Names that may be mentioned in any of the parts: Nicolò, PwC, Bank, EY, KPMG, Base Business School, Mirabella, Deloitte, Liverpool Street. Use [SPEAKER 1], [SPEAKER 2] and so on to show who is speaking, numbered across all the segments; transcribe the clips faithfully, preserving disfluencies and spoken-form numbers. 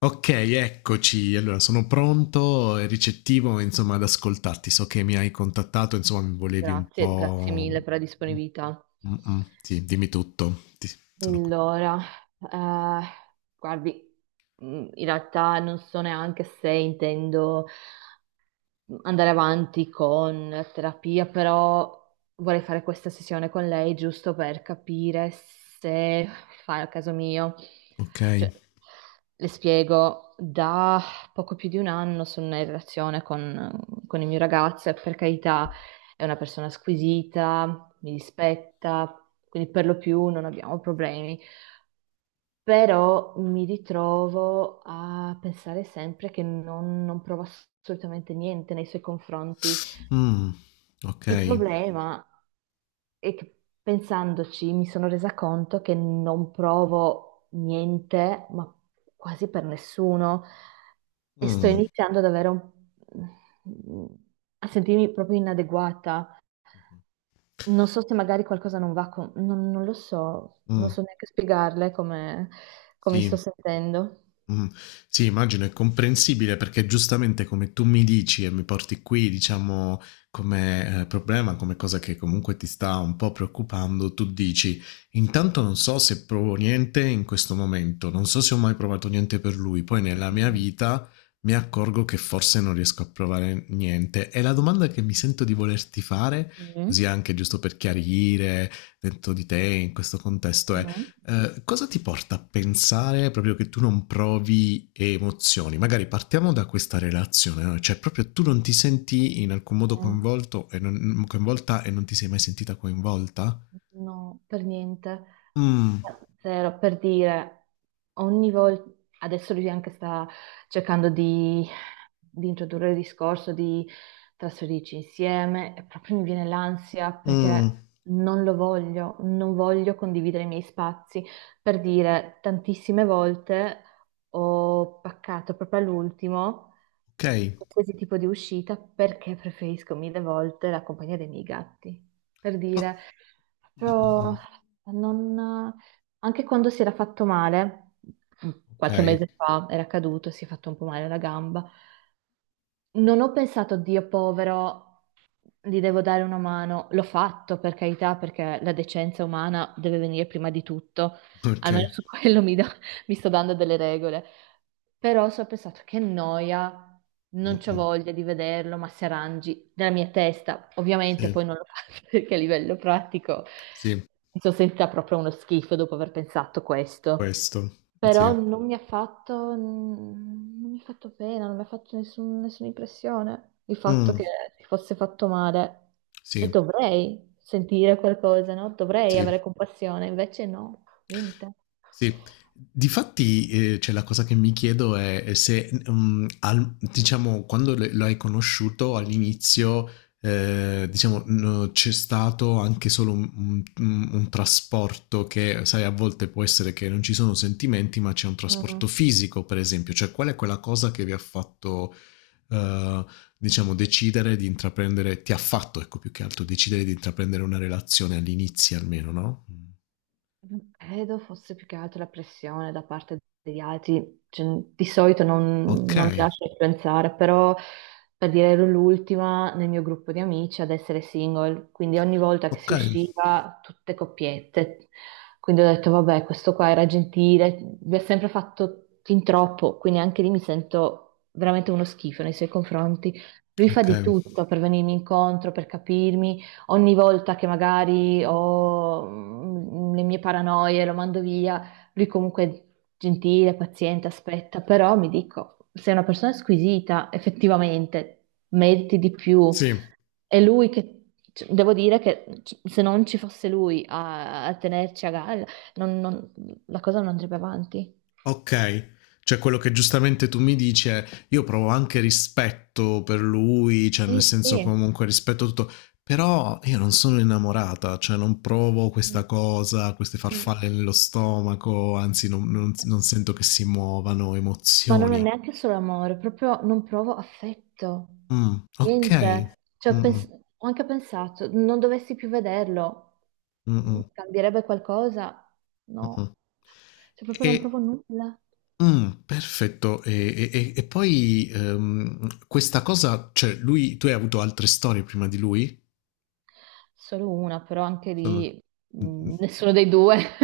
[SPEAKER 1] Ok, eccoci. Allora, sono pronto e ricettivo, insomma, ad ascoltarti. So che mi hai contattato, insomma, mi volevi un
[SPEAKER 2] Grazie, grazie
[SPEAKER 1] po'.
[SPEAKER 2] mille per la
[SPEAKER 1] Mm,
[SPEAKER 2] disponibilità.
[SPEAKER 1] mm, mm. Sì, dimmi tutto. Ti- sono qui.
[SPEAKER 2] Allora, eh, guardi, mh, in realtà non so neanche se intendo andare avanti con terapia, però vorrei fare questa sessione con lei giusto per capire se fa il caso mio.
[SPEAKER 1] Ok.
[SPEAKER 2] Cioè, le spiego, da poco più di un anno sono in relazione con, con il mio ragazzo, e per carità è una persona squisita, mi rispetta, quindi per lo più non abbiamo problemi. Però mi ritrovo a pensare sempre che non, non prova assolutamente niente nei suoi confronti.
[SPEAKER 1] Mm, ok.
[SPEAKER 2] Il problema è che pensandoci mi sono resa conto che non provo niente, ma quasi per nessuno, e sto
[SPEAKER 1] Mm,
[SPEAKER 2] iniziando ad avere un... a sentirmi proprio inadeguata. Non so se magari qualcosa non va con... Non, non lo so, non
[SPEAKER 1] mm,
[SPEAKER 2] so neanche spiegarle come, come mi sto
[SPEAKER 1] sì.
[SPEAKER 2] sentendo.
[SPEAKER 1] Mh. Sì, immagino è comprensibile perché giustamente come tu mi dici e mi porti qui, diciamo, come, ehm, problema, come cosa che comunque ti sta un po' preoccupando, tu dici: "Intanto non so se provo niente in questo momento, non so se ho mai provato niente per lui, poi nella mia
[SPEAKER 2] Mm,
[SPEAKER 1] vita mi accorgo che forse non riesco a provare niente". E la domanda che mi sento di volerti fare, così
[SPEAKER 2] mm,
[SPEAKER 1] anche giusto per chiarire dentro di te in questo contesto
[SPEAKER 2] mm.
[SPEAKER 1] è:
[SPEAKER 2] Mm, mhm.
[SPEAKER 1] eh, cosa ti porta a pensare proprio che tu non provi emozioni? Magari partiamo da questa relazione, no? Cioè proprio tu non ti senti in alcun modo
[SPEAKER 2] Mm,
[SPEAKER 1] coinvolto e non, mm, coinvolta e non ti sei mai sentita coinvolta?
[SPEAKER 2] no, per niente.
[SPEAKER 1] Mm,
[SPEAKER 2] Zero, per dire, ogni volta, adesso lui anche sta cercando di, di introdurre il discorso di trasferirci insieme, e proprio mi viene l'ansia
[SPEAKER 1] mm,
[SPEAKER 2] perché non lo voglio, non voglio condividere i miei spazi. Per dire, tantissime volte ho paccato proprio all'ultimo
[SPEAKER 1] ok.
[SPEAKER 2] qualsiasi tipo di uscita perché preferisco mille volte la compagnia dei miei gatti. Per
[SPEAKER 1] Oh,
[SPEAKER 2] dire,
[SPEAKER 1] mm, mm,
[SPEAKER 2] proprio
[SPEAKER 1] mm.
[SPEAKER 2] non- anche quando si era fatto male, mm,
[SPEAKER 1] Ok,
[SPEAKER 2] qualche mese fa era caduto, si è fatto un po' male alla gamba, non ho pensato, Dio povero, gli devo dare una mano. L'ho fatto per carità, perché la decenza umana deve venire prima di tutto.
[SPEAKER 1] ok.
[SPEAKER 2] Almeno su quello mi, do- mi sto dando delle regole. Però so, ho pensato, che noia,
[SPEAKER 1] Mm,
[SPEAKER 2] non c'ho
[SPEAKER 1] mm.
[SPEAKER 2] voglia di vederlo, ma se arrangi nella mia testa. Ovviamente
[SPEAKER 1] Sì,
[SPEAKER 2] poi non lo faccio perché a livello pratico
[SPEAKER 1] sì,
[SPEAKER 2] mi sono sentita proprio uno schifo dopo aver pensato questo,
[SPEAKER 1] questo,
[SPEAKER 2] però
[SPEAKER 1] sì.
[SPEAKER 2] non mi ha fatto, non mi ha fatto pena, non mi ha fatto nessun- nessuna impressione il fatto che
[SPEAKER 1] Mm,
[SPEAKER 2] si fosse fatto male. E
[SPEAKER 1] sì,
[SPEAKER 2] dovrei sentire qualcosa, no? Dovrei
[SPEAKER 1] sì.
[SPEAKER 2] avere compassione, invece no, niente.
[SPEAKER 1] Sì, difatti, ehm, cioè la cosa che mi chiedo è se, mhmm, al diciamo quando l lo hai conosciuto all'inizio, ehm, diciamo, n c'è stato anche solo un un un un trasporto che, sai, a volte può essere che non ci sono sentimenti, ma c'è un trasporto
[SPEAKER 2] Mm.
[SPEAKER 1] fisico, per esempio. Cioè, qual è quella cosa che vi ha fatto, ehm, diciamo decidere di intraprendere ti ha fatto, ecco, più che altro decidere di intraprendere una relazione all'inizio almeno, no, mh.
[SPEAKER 2] Credo fosse più che altro la pressione da parte degli altri. Cioè, di solito non, non mi
[SPEAKER 1] Okay,
[SPEAKER 2] lascio influenzare, però per dire ero l'ultima nel mio gruppo di amici ad essere single, quindi ogni volta che si
[SPEAKER 1] okay.
[SPEAKER 2] usciva tutte coppiette, quindi ho detto vabbè, questo qua era gentile, mi ha sempre fatto fin troppo, quindi anche lì mi sento veramente uno schifo nei suoi confronti. Lui fa
[SPEAKER 1] Ok,
[SPEAKER 2] di tutto per venirmi incontro, per capirmi ogni volta che magari ho mm, le mie paranoie, lo mando via, lui comunque è gentile, paziente, aspetta, però mi dico, sei una persona squisita, effettivamente, meriti di più.
[SPEAKER 1] sì,
[SPEAKER 2] È lui che, c- devo dire che c- se non ci fosse lui a, a tenerci a galla, non- non- la cosa non andrebbe avanti.
[SPEAKER 1] ok. Cioè quello che giustamente tu mi dici è io provo anche rispetto per lui, cioè nel
[SPEAKER 2] Sì,
[SPEAKER 1] senso
[SPEAKER 2] sì.
[SPEAKER 1] comunque rispetto tutto, però io non sono innamorata, cioè non provo
[SPEAKER 2] Mm,
[SPEAKER 1] questa cosa, queste
[SPEAKER 2] mm.
[SPEAKER 1] farfalle nello stomaco, anzi non, non- non sento che si muovano
[SPEAKER 2] Ma non è
[SPEAKER 1] emozioni.
[SPEAKER 2] neanche solo amore, proprio non provo affetto,
[SPEAKER 1] Mm, ok.
[SPEAKER 2] niente. Cioè,
[SPEAKER 1] Mm,
[SPEAKER 2] ho pens-
[SPEAKER 1] mm,
[SPEAKER 2] ho anche pensato, non dovessi più vederlo,
[SPEAKER 1] mm,
[SPEAKER 2] mm,
[SPEAKER 1] mm,
[SPEAKER 2] cambierebbe qualcosa?
[SPEAKER 1] mm, mm.
[SPEAKER 2] No, cioè proprio non provo
[SPEAKER 1] E
[SPEAKER 2] nulla.
[SPEAKER 1] Mh, perfetto. E e e e poi, ehm, questa cosa cioè lui tu hai avuto altre storie prima di lui?
[SPEAKER 2] Solo una, però anche
[SPEAKER 1] Sono
[SPEAKER 2] lì
[SPEAKER 1] mh, mh,
[SPEAKER 2] mh, nessuno dei due.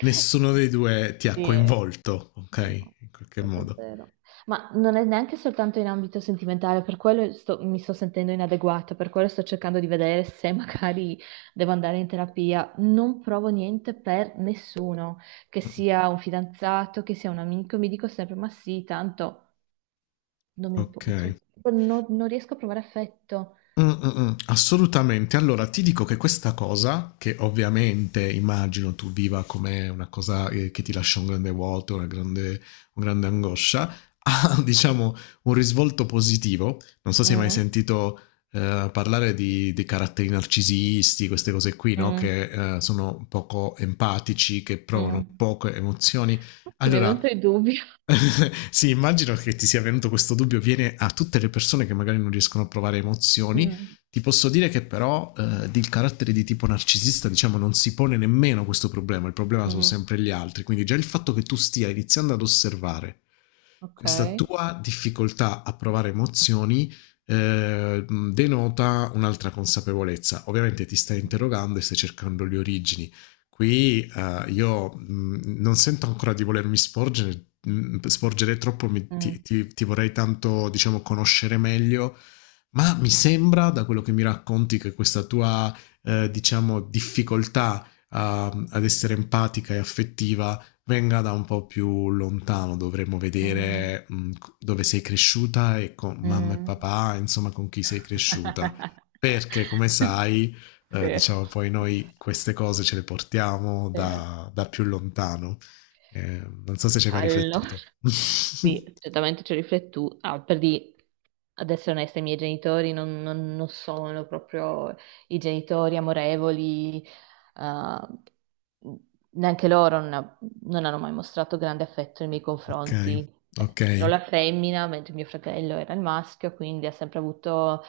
[SPEAKER 1] nessuno dei due ti ha
[SPEAKER 2] Sì.
[SPEAKER 1] coinvolto, okay,
[SPEAKER 2] No,
[SPEAKER 1] in qualche
[SPEAKER 2] proprio
[SPEAKER 1] modo.
[SPEAKER 2] zero. Ma non è neanche soltanto in ambito sentimentale, per quello sto- mi sto sentendo inadeguata, per quello sto cercando di vedere se magari devo andare in terapia. Non provo niente per nessuno, che
[SPEAKER 1] Mh-mh,
[SPEAKER 2] sia un fidanzato, che sia un amico, mi dico sempre, ma sì, tanto non mi impo- cioè,
[SPEAKER 1] okay.
[SPEAKER 2] non non riesco a provare affetto.
[SPEAKER 1] Mh, mh, mh, assolutamente. Allora ti dico che questa cosa, che ovviamente immagino tu viva come una cosa, ehm, che ti lascia un grande vuoto, una grande un grande angoscia, ha diciamo un risvolto positivo. Non so se hai mai
[SPEAKER 2] Mm,
[SPEAKER 1] sentito, ehm, parlare di dei caratteri narcisisti, queste cose qui, no,
[SPEAKER 2] mm,
[SPEAKER 1] che, ehm, sono poco empatici, che provano
[SPEAKER 2] mm.
[SPEAKER 1] poche emozioni.
[SPEAKER 2] Sì, mi è
[SPEAKER 1] Allora
[SPEAKER 2] venuto il dubbio.
[SPEAKER 1] sì, immagino che ti sia venuto questo dubbio, viene a tutte le persone che magari non riescono a provare emozioni.
[SPEAKER 2] Mm.
[SPEAKER 1] Ti posso dire che però eh, il carattere di tipo narcisista, diciamo, non si pone nemmeno questo problema, il problema sono
[SPEAKER 2] Mm,
[SPEAKER 1] sempre gli altri, quindi già il fatto che tu stia iniziando ad osservare questa
[SPEAKER 2] ok.
[SPEAKER 1] tua difficoltà a provare emozioni eh, denota un'altra consapevolezza. Ovviamente ti stai interrogando e stai cercando le origini. Qui eh, io mh, non sento ancora di volermi sporgere, mh, sporgere troppo, mi- ti,
[SPEAKER 2] Mm,
[SPEAKER 1] ti- ti vorrei tanto, diciamo, conoscere meglio, ma mi sembra, da quello che mi racconti, che questa tua, eh, diciamo, difficoltà a- ad essere empatica e affettiva venga da un po' più lontano, dovremmo
[SPEAKER 2] mm,
[SPEAKER 1] vedere mh, dove sei cresciuta e con mamma e
[SPEAKER 2] mm.
[SPEAKER 1] papà, insomma, con chi sei cresciuta. Perché, come sai, eh,
[SPEAKER 2] Sì.
[SPEAKER 1] diciamo poi noi queste cose ce le portiamo
[SPEAKER 2] Sì.
[SPEAKER 1] da, da più lontano. Eh, Non so se ci hai mai
[SPEAKER 2] Allora,
[SPEAKER 1] riflettuto.
[SPEAKER 2] sì, certamente ci ho riflettuto. Ah, per di, ad essere onesta, i miei genitori non, non- non sono proprio i genitori amorevoli, eh, neanche loro non, non hanno mai mostrato grande affetto nei miei
[SPEAKER 1] Ok,
[SPEAKER 2] confronti. Cioè,
[SPEAKER 1] ok,
[SPEAKER 2] ero la femmina, mentre mio fratello era il maschio, quindi ha sempre avuto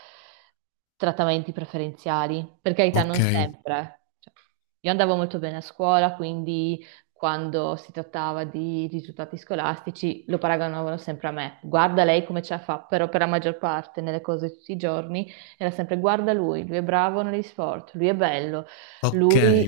[SPEAKER 2] trattamenti preferenziali. Per carità,
[SPEAKER 1] ok,
[SPEAKER 2] non sempre. eh. Cioè, io andavo molto bene a scuola, quindi quando si trattava di risultati scolastici lo paragonavano sempre a me. Guarda lei come ce la fa, però per la maggior parte, nelle cose di tutti i giorni, era sempre guarda lui, lui è bravo negli sport, lui è bello,
[SPEAKER 1] ok,
[SPEAKER 2] lui...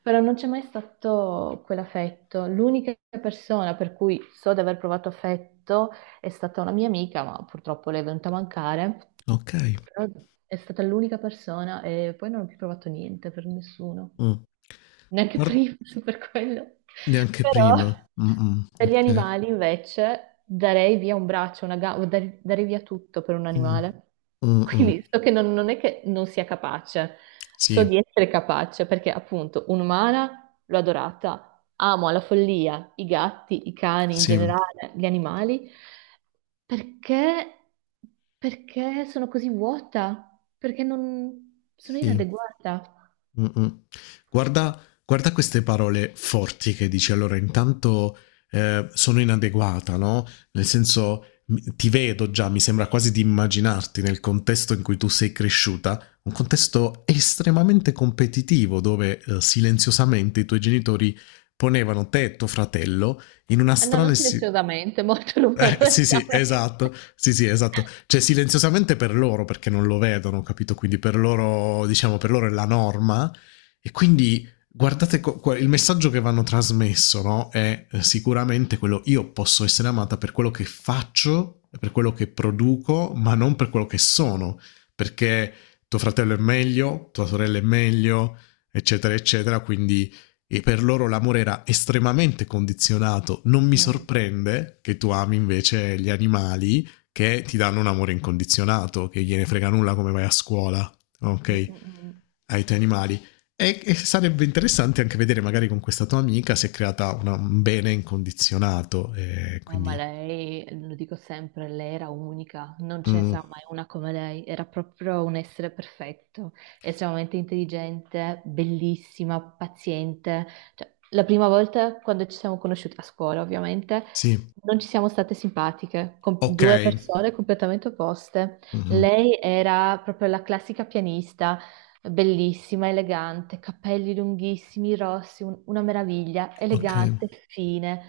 [SPEAKER 2] Però non c'è mai stato quell'affetto. L'unica persona per cui so di aver provato affetto è stata una mia amica, ma purtroppo lei è venuta a mancare.
[SPEAKER 1] ok.
[SPEAKER 2] Però è stata l'unica persona, e poi non ho più provato niente per nessuno
[SPEAKER 1] Mm.
[SPEAKER 2] neanche
[SPEAKER 1] Guarda,
[SPEAKER 2] prima per quello.
[SPEAKER 1] neanche
[SPEAKER 2] Però
[SPEAKER 1] prima. Mm-mm,
[SPEAKER 2] per gli
[SPEAKER 1] ok.
[SPEAKER 2] animali invece darei via un braccio, una gamba, darei, darei via tutto per un
[SPEAKER 1] Mm.
[SPEAKER 2] animale.
[SPEAKER 1] Mm-mm.
[SPEAKER 2] Quindi so che non, non è che non sia capace, so
[SPEAKER 1] Sì,
[SPEAKER 2] di essere capace perché appunto un'umana l'ho adorata, amo alla follia i gatti, i cani in
[SPEAKER 1] sì,
[SPEAKER 2] generale, gli animali. Perché, perché, sono così vuota, perché non sono
[SPEAKER 1] sì.
[SPEAKER 2] inadeguata.
[SPEAKER 1] Mh-mh. Guarda guarda queste parole forti che dici. Allora intanto, ehm, sono inadeguata, no, nel senso, mi ti vedo già, mi sembra quasi di immaginarti nel contesto in cui tu sei cresciuta, un contesto estremamente competitivo dove, ehm, silenziosamente i tuoi genitori ponevano te e tuo fratello in una
[SPEAKER 2] Eh, No,
[SPEAKER 1] strana
[SPEAKER 2] non
[SPEAKER 1] si
[SPEAKER 2] silenziosamente, molto
[SPEAKER 1] eh, sì, sì,
[SPEAKER 2] rumorosamente.
[SPEAKER 1] esatto. Sì, sì, esatto. Cioè, silenziosamente per loro, perché non lo vedono, capito? Quindi per loro, diciamo, per loro è la norma. E quindi guardate co- qua- il messaggio che vanno trasmesso, no? È eh, sicuramente quello, io posso essere amata per quello che faccio, per quello che produco, ma non per quello che sono, perché tuo fratello è meglio, tua sorella è meglio, eccetera, eccetera, quindi e per loro l'amore era estremamente condizionato, non mi
[SPEAKER 2] Mm,
[SPEAKER 1] sorprende che tu ami invece gli animali che ti danno un amore incondizionato, che gliene frega nulla come vai a scuola,
[SPEAKER 2] mm,
[SPEAKER 1] ok?
[SPEAKER 2] mm, mm.
[SPEAKER 1] Ai tuoi animali. E, e sarebbe interessante anche vedere magari con questa tua amica si è creata una, un bene incondizionato, eh,
[SPEAKER 2] Eh, ma
[SPEAKER 1] quindi.
[SPEAKER 2] lei, lo dico sempre, lei era unica, non ce ne
[SPEAKER 1] Mm,
[SPEAKER 2] sarà mai una come lei, era proprio un essere perfetto, estremamente intelligente, bellissima, paziente. Cioè, la prima volta quando ci siamo conosciute a scuola, ovviamente,
[SPEAKER 1] sì,
[SPEAKER 2] non ci siamo state simpatiche, con
[SPEAKER 1] ok.
[SPEAKER 2] due persone completamente opposte.
[SPEAKER 1] Mhm.
[SPEAKER 2] Lei era proprio la classica pianista, bellissima, elegante, capelli lunghissimi, rossi, un- una meraviglia,
[SPEAKER 1] Ok.
[SPEAKER 2] elegante, fine.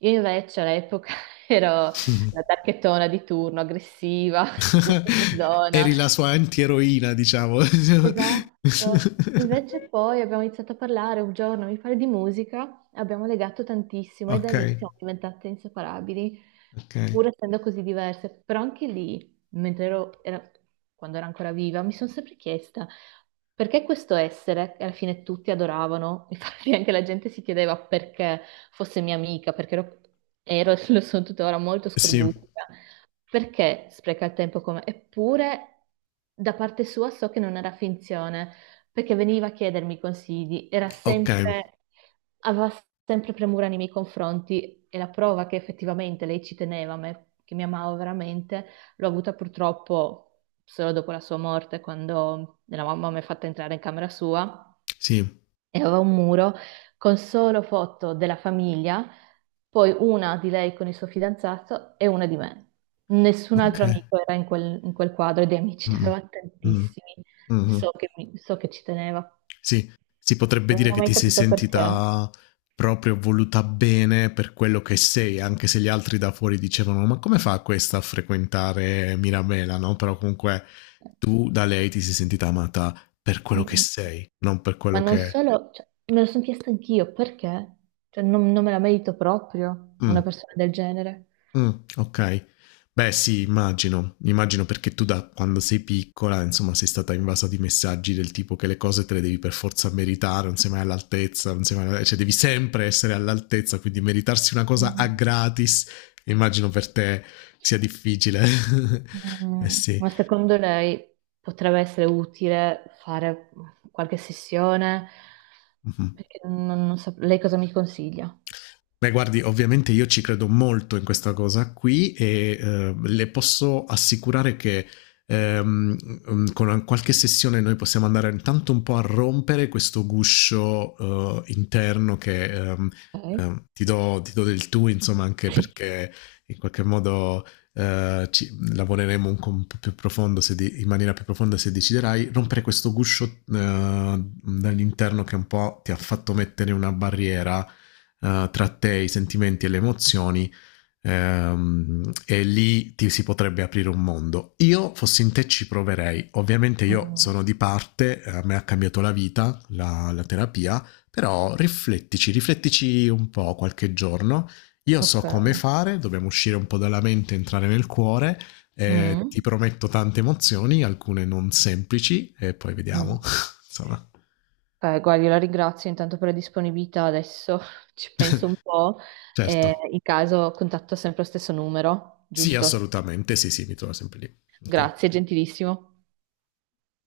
[SPEAKER 2] Io invece all'epoca ero
[SPEAKER 1] Mhm.
[SPEAKER 2] la tacchettona di turno, aggressiva, sempre in zona.
[SPEAKER 1] Eri la sua antieroina, diciamo.
[SPEAKER 2] Esatto. Invece poi abbiamo iniziato a parlare un giorno, mi pare, di musica, e abbiamo legato tantissimo, e da
[SPEAKER 1] Ok,
[SPEAKER 2] lì siamo diventate inseparabili,
[SPEAKER 1] ok.
[SPEAKER 2] pur essendo così diverse. Però anche lì, mentre ero, era- quando ero ancora viva, mi sono sempre chiesta perché questo essere, che alla fine tutti adoravano, infatti anche la gente si chiedeva perché fosse mia amica, perché ero, ero e lo sono tuttora molto
[SPEAKER 1] Sì,
[SPEAKER 2] scorbutica, perché spreca il tempo come... Eppure, da parte sua so che non era finzione, perché veniva a chiedermi consigli, era
[SPEAKER 1] ok,
[SPEAKER 2] sempre... aveva sempre premura nei miei confronti, e la prova che effettivamente lei ci teneva a me, che mi amava veramente, l'ho avuta purtroppo solo dopo la sua morte, quando la mamma mi ha fatta entrare in camera sua
[SPEAKER 1] sì,
[SPEAKER 2] e aveva un muro con solo foto della famiglia, poi una di lei con il suo fidanzato e una di me. Nessun
[SPEAKER 1] ok.
[SPEAKER 2] altro amico era in quel, in quel quadro, e di amici ne
[SPEAKER 1] Mm,
[SPEAKER 2] aveva
[SPEAKER 1] mm,
[SPEAKER 2] tantissimi.
[SPEAKER 1] mhm.
[SPEAKER 2] So che, mi- so che ci teneva,
[SPEAKER 1] Sì, si potrebbe
[SPEAKER 2] però
[SPEAKER 1] dire
[SPEAKER 2] non ho
[SPEAKER 1] che
[SPEAKER 2] mai
[SPEAKER 1] ti sei
[SPEAKER 2] capito perché.
[SPEAKER 1] sentita proprio voluta bene per quello che sei, anche se gli altri da fuori dicevano ma come fa questa a frequentare Mirabella, no? Però comunque tu da lei ti sei sentita amata per quello che
[SPEAKER 2] Mm.
[SPEAKER 1] sei, non per
[SPEAKER 2] Ma
[SPEAKER 1] quello
[SPEAKER 2] non
[SPEAKER 1] che.
[SPEAKER 2] solo, cioè, me lo sono chiesto anch'io, perché? Cioè, non, non me la merito proprio una
[SPEAKER 1] Mm,
[SPEAKER 2] persona del genere.
[SPEAKER 1] mh, okay. Beh sì, immagino. Immagino perché tu da quando sei piccola, insomma, sei stata invasa di messaggi del tipo che le cose te le devi per forza meritare, non sei mai all'altezza, non sei mai cioè devi sempre essere all'altezza, quindi meritarsi una cosa a gratis, immagino per te sia difficile. Eh
[SPEAKER 2] Mm.
[SPEAKER 1] sì.
[SPEAKER 2] Ma secondo lei potrebbe essere utile fare qualche sessione?
[SPEAKER 1] Mh-mh.
[SPEAKER 2] Perché non, non so, lei cosa mi consiglia?
[SPEAKER 1] Beh, guardi, ovviamente io ci credo molto in questa cosa qui e eh, le posso assicurare che ehm, mm, con una- qualche sessione noi possiamo andare intanto un po' a rompere questo guscio eh, interno che ehm,
[SPEAKER 2] Ok.
[SPEAKER 1] ehm, ti do, ti do del tu, insomma, anche perché in qualche modo eh, ci- lavoreremo un, co- un po' più profondo, se di- in maniera più profonda se deciderai, rompere questo guscio eh, dall'interno che un po' ti ha fatto mettere una barriera eh, tra te, i sentimenti e le emozioni ehm, e lì ti si potrebbe aprire un mondo. Io fossi in te ci proverei, ovviamente io
[SPEAKER 2] Mm,
[SPEAKER 1] sono di parte, a me ha cambiato la vita, la, la terapia, però riflettici, riflettici un po' qualche giorno. Io
[SPEAKER 2] ok.
[SPEAKER 1] so come fare, dobbiamo uscire un po' dalla mente, entrare nel cuore. Eh, ti
[SPEAKER 2] Mm,
[SPEAKER 1] prometto tante emozioni, alcune non semplici, e poi vediamo.
[SPEAKER 2] mm.
[SPEAKER 1] Insomma,
[SPEAKER 2] Beh, guardi, la ringrazio intanto per la disponibilità. Adesso ci penso un po' e
[SPEAKER 1] certo.
[SPEAKER 2] in caso contatto sempre lo stesso numero,
[SPEAKER 1] Sì,
[SPEAKER 2] giusto?
[SPEAKER 1] assolutamente, sì, sì, mi trovo sempre lì. Ok.
[SPEAKER 2] Grazie, gentilissimo.